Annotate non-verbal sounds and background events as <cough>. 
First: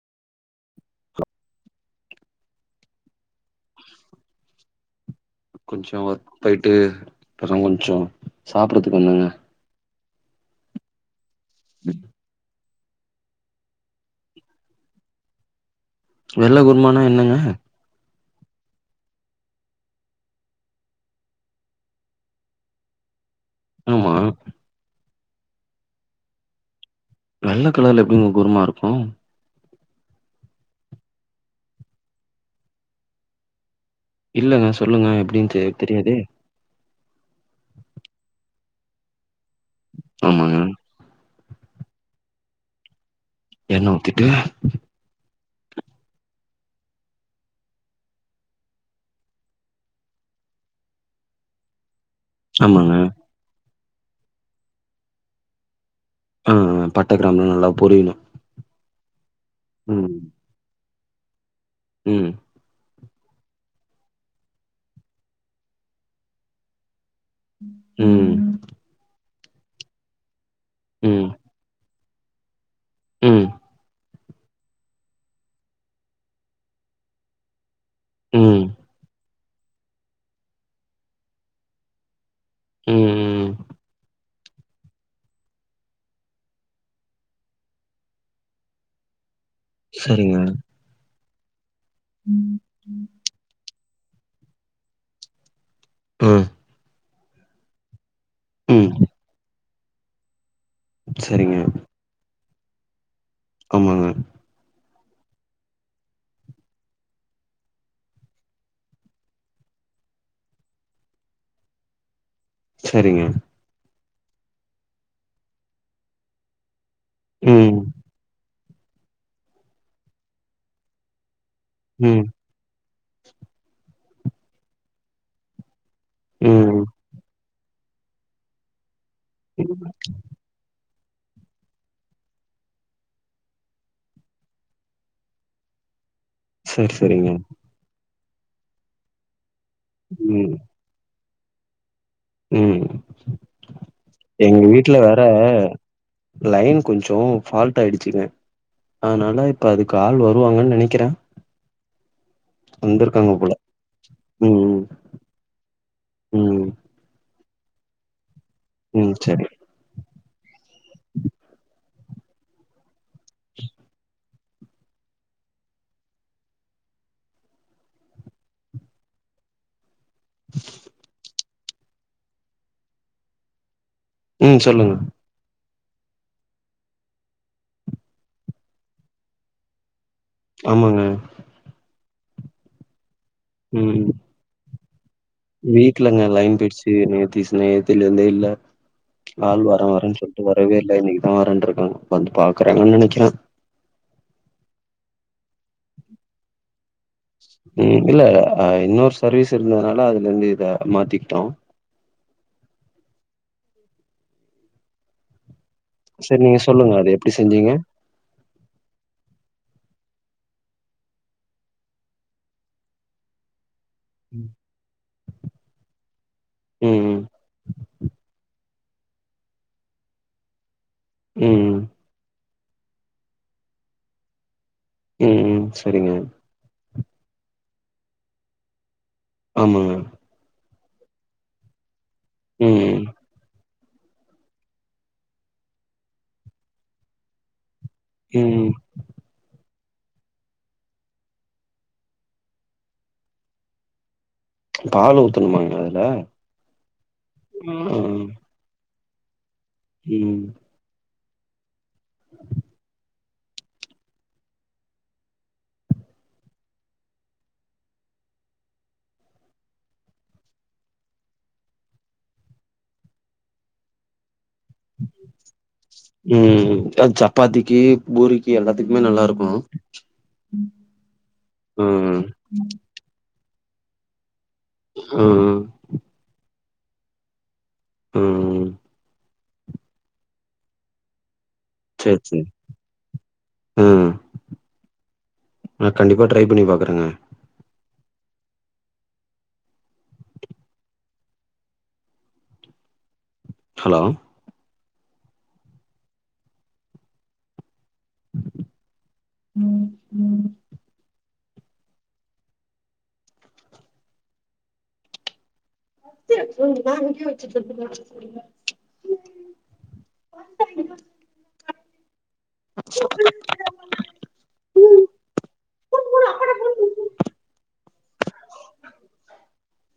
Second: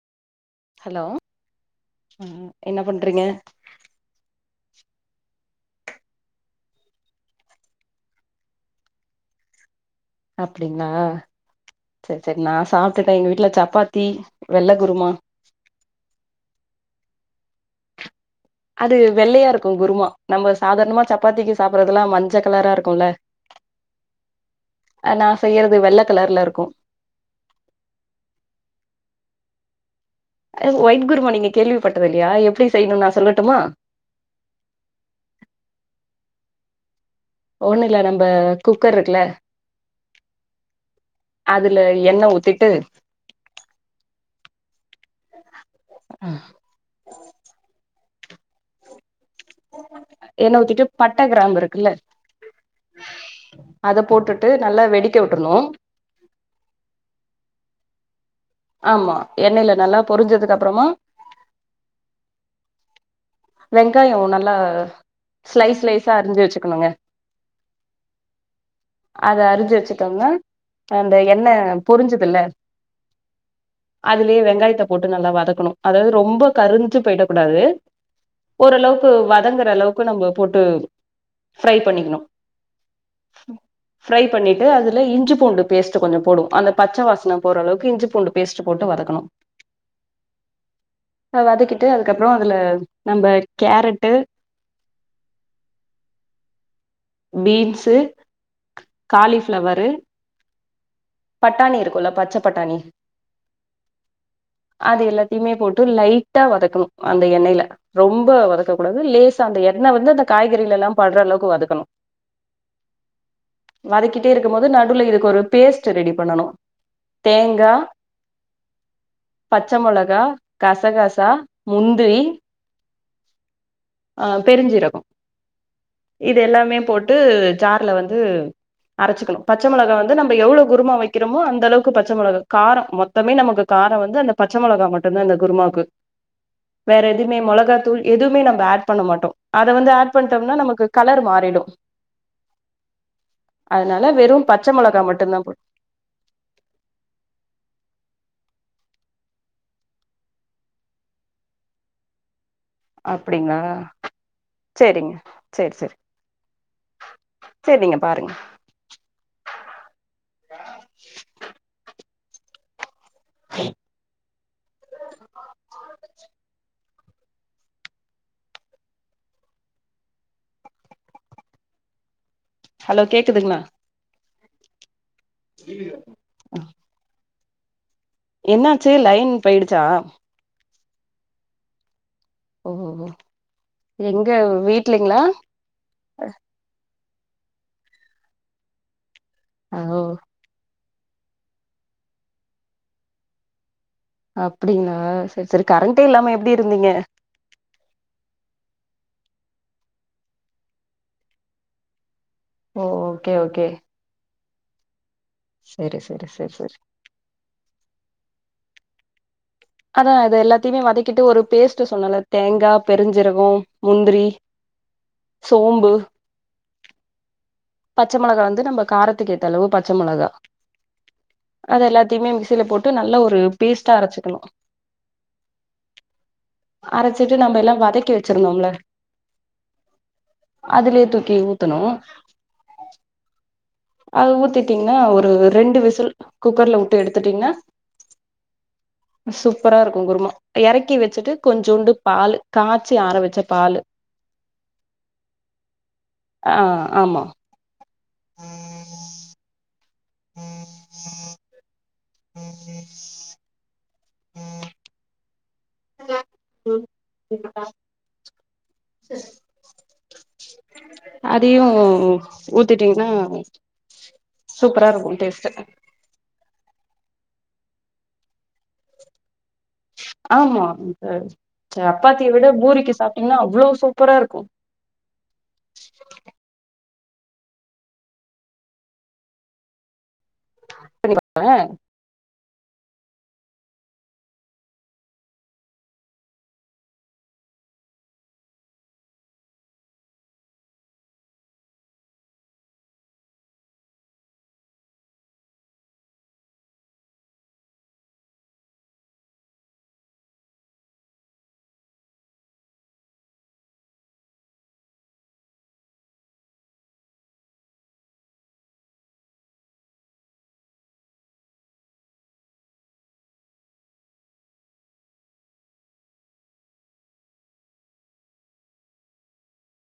hello என்ன பண்றீங்க கொஞ்ச ஒர்க் போயிட்டு இப்பத கொஞ்சோ சாப்டறதுக்கு வந்தேங்க அப்டிங்களா செர் செரி நா சாப்டுட்டே எங்க வீட்டுல சப்பாத்தி வெள்ள குருமா வெள்ள குருமானா என்னங்க அது வெள்ளயா இருக்கு குருமா நம்ம சாதாரணமா சப்பாத்திக்கு சாப்டறதுல்லா மஞ்ச கலரா இருக்குல்ல <unintelligible> ஆ நா செய்யறது வெள்ளக்கலர்ல இருக்கு வெள்ள கலர்ல எப்டிங்க குருமா இருக்கு வொய்ட் குருமா நீங்க கேள்விப்பட்டதுல்லையா எப்டி செய்யணு நா சொல்லட்டுமா இல்லங்க சொல்லுங்க எப்டின்னு செய்ய தெரியாதே ஒண்ணு இல்ல நம்ப குக்கர் இருக்குல ஆமா அதுல எண்ண ஊத்திட்டு எண்ண ஊத்திட்டு ம் எண்ண ஊத்திட்டு பட்ட கிராம் இருக்குல்ல <unintelligible> அத போட்டுட்டு நல்லா வெடிக்க உட்றணும் ஆ பட்டகிராமெலாம் நல்லா பொரியணும் ஆமா எண்ணயில நல்லா பொரிஞ்சதுக்கு அப்றமா ம் வெங்காய நல்லா சிலைஸ் சிலைஸா அறிஞ்சு வச்சுக்கணுங்க ம் அத அறிஞ்சு வச்சுட்டோம்னா அந்த ம் என்ன பொரிஞ்சதுல ம் அதுலயே வெங்காயத்த போட்டு நல்லா வதக்கணும் அதாவது ரொம்ப கருஞ்சு போயிட கூடாது ம் ம் ஓரளவுக்கு வதங்குற அளவுக்கு நம்ம போட்டு ஃபிரை பண்ணிக்கணும் ம் ம் ஃப்ரை பண்ணிட்டு அதுல இஞ்சி பூண்டு பேஸ்ட் கொஞ்ச போடும் அந்த பச்ச வாசன போற அளவுக்கு இ்ஞ்சிபூண்டு பேஸ்ட் போட்டு வதக்கணும் சரிங்க வதக்கிட்டு அதுக்கப்புறம் அதுல நம்பா கேரட்டு ம் பீன்ஸு ம் காலிஃபிளவரு சரிங்க பட்டாணி இருக்குல்ல பச்ச பட்டாணி ஆமா அது எல்லாத்திமே போட்டு லைட்டா வதக்கணு அந்த எண்ணெயில ரொம்ப வதக்க கூடாது லேசா அந்த எண்ணெ வந்து காய்கறிலலாம் பட்ற அளவுக்கு வதக்கணு செரிங்க வதக்கிட்டே இருக்கும் போது நடுல இதுக்கு ஒரு பேஸ்ட் ரெடி பண்ணணு தேங்கா ம் பச்ச மொளகா கசகாசா முந்திரி ம் ஆ பெருஞ்சிரகோ இது எல்லாமே ம் போட்டு ஜார்ல வந்து அரச்சிகணு பச்ச மொளக வந்து நம்ப எவ்ளோ குருமா வைக் வக்கிறமோ அந்த அளவுக்கு பச்ச அந்தளவுக்கு பச்ச மொளகா காரோ மொத்தமே நமக்கு காரம் வந்து அந்த பச்ச மொளகா மட்டுதா இந்த குருமாக்கு சரி வேற சரிங்க எதுமே மொளகாத்தூள் எதுமே நம்ம ஆட் பண்ண மாட்டோ அத வந்து ஆட் ம் பண்ட்டோம்னா நமக்கு கலர் மாறிடு ம் அதனால வெறு எங்க பச்ச வீட்ல மொளகா வேற மட்டுந்தா போட் லைன் கொஞ்சோ ஃபால்ட் ஆயிடுச்சுங்க அதனால இப்ப அதுக்கு ஆள் வருவாங்கன் நெனைக்கிறே வந்திருக்காங்க போல அப்டிங்ளா ம் செரிங்க செரி செரி ம் சேர் நீங்க பாருங்க ம் செரி ஹலோ கேக்குதுங்கலா ம் சொல்லுங்க என்னாச்சி லைன் போயிடுச்சா ஆமாங்க ஒ ஒ ம் எங்க வீட்லைங்ளா வீட்லங்க லைன் போயிடுச்சி நேதிஸ் நேத்தில இருந்து இல்ல ஆள் வரே ஓ வரேன் சொல் டு வரவே இல்ல இன்னைக்குதா வரேன் இருக்காங்க வந்து பாக்குறாங்குன் நெனைக்கிறே அப்டிங்கள செரி செரி கரண்ட்டே இல்லாம எப்டி இருந்தீங்க ம் இல்ல இன்னொரு சர்வீஸ் இருந்ததுனால அதுல இருந்து இத மாத்திக்கிட்டோ ஓ ஓகே ஓகே சரி சரி சேர் சரி நீங்க சரி சொல்லுங்க அது எப்டி செஞ்சீங்க அதா அத எல்லாத்தையுமே வதக்கிட்டு ஒரு பேஸ்ட் சொன்னேல்ல தேங்கா பெருஞ்சீரகோ முந்திரி ம் சோம்பு ம் ம் பச்ச மெளகா வந்து நம்ப காரத்துக்கேதளவு பச்ச மெளகா ம் அத எல்லாத்திமே மிக்சில போட்டு நல்ல ஒரு பேஸ்ட்டா அரைச்சிகணு ம்ம் சரிங்க அரைச்சிட்டு நம்ப எல்லா வதக்கி வெச்சிருந்தோல ஆமா அதுலே தூக்கி ஊத்தணு ம் அது ஊத்திட்டீங்கனா ஒரு ரெண்டு விசில் குக்கர்ல உட்டு எடுத்துட்டீங்கனா ம் சூப்பரா இருக்கும் குருமா ஏறக்கி வெச்சிட்டு கொஞ்சோண்டு பாலு காச்சி ஆற வெச்ச பாலு பால் ஊத்தணுமாங்க அதுல ஆ ஆமா ஆ ம் ஹலோ ம் இங்க பாரு சரி அதையு ஊத்திட்டீங்னா சூப்பரா இருக்கும் டேஸ்டு ம் து சப்பாத்திக்கி பூரிக்கி எல்லாத்துக்குமே நல்லா இருக்கு ஆமா அந்த ம் சப்பாத்திய விட பூரிக்கு சாப்பிட்டீங்னா அவ்ளோ சூப்பரா இருக்கு ம்ம் ம் பண்ணி <inaudible> கலே செர்செரி ம் நா கண்டிப்பா ட்ரை பண்ணி பாக்குறேங்க ஹலோ <inaudible> <unintelligible> <unintelligible> பிளான்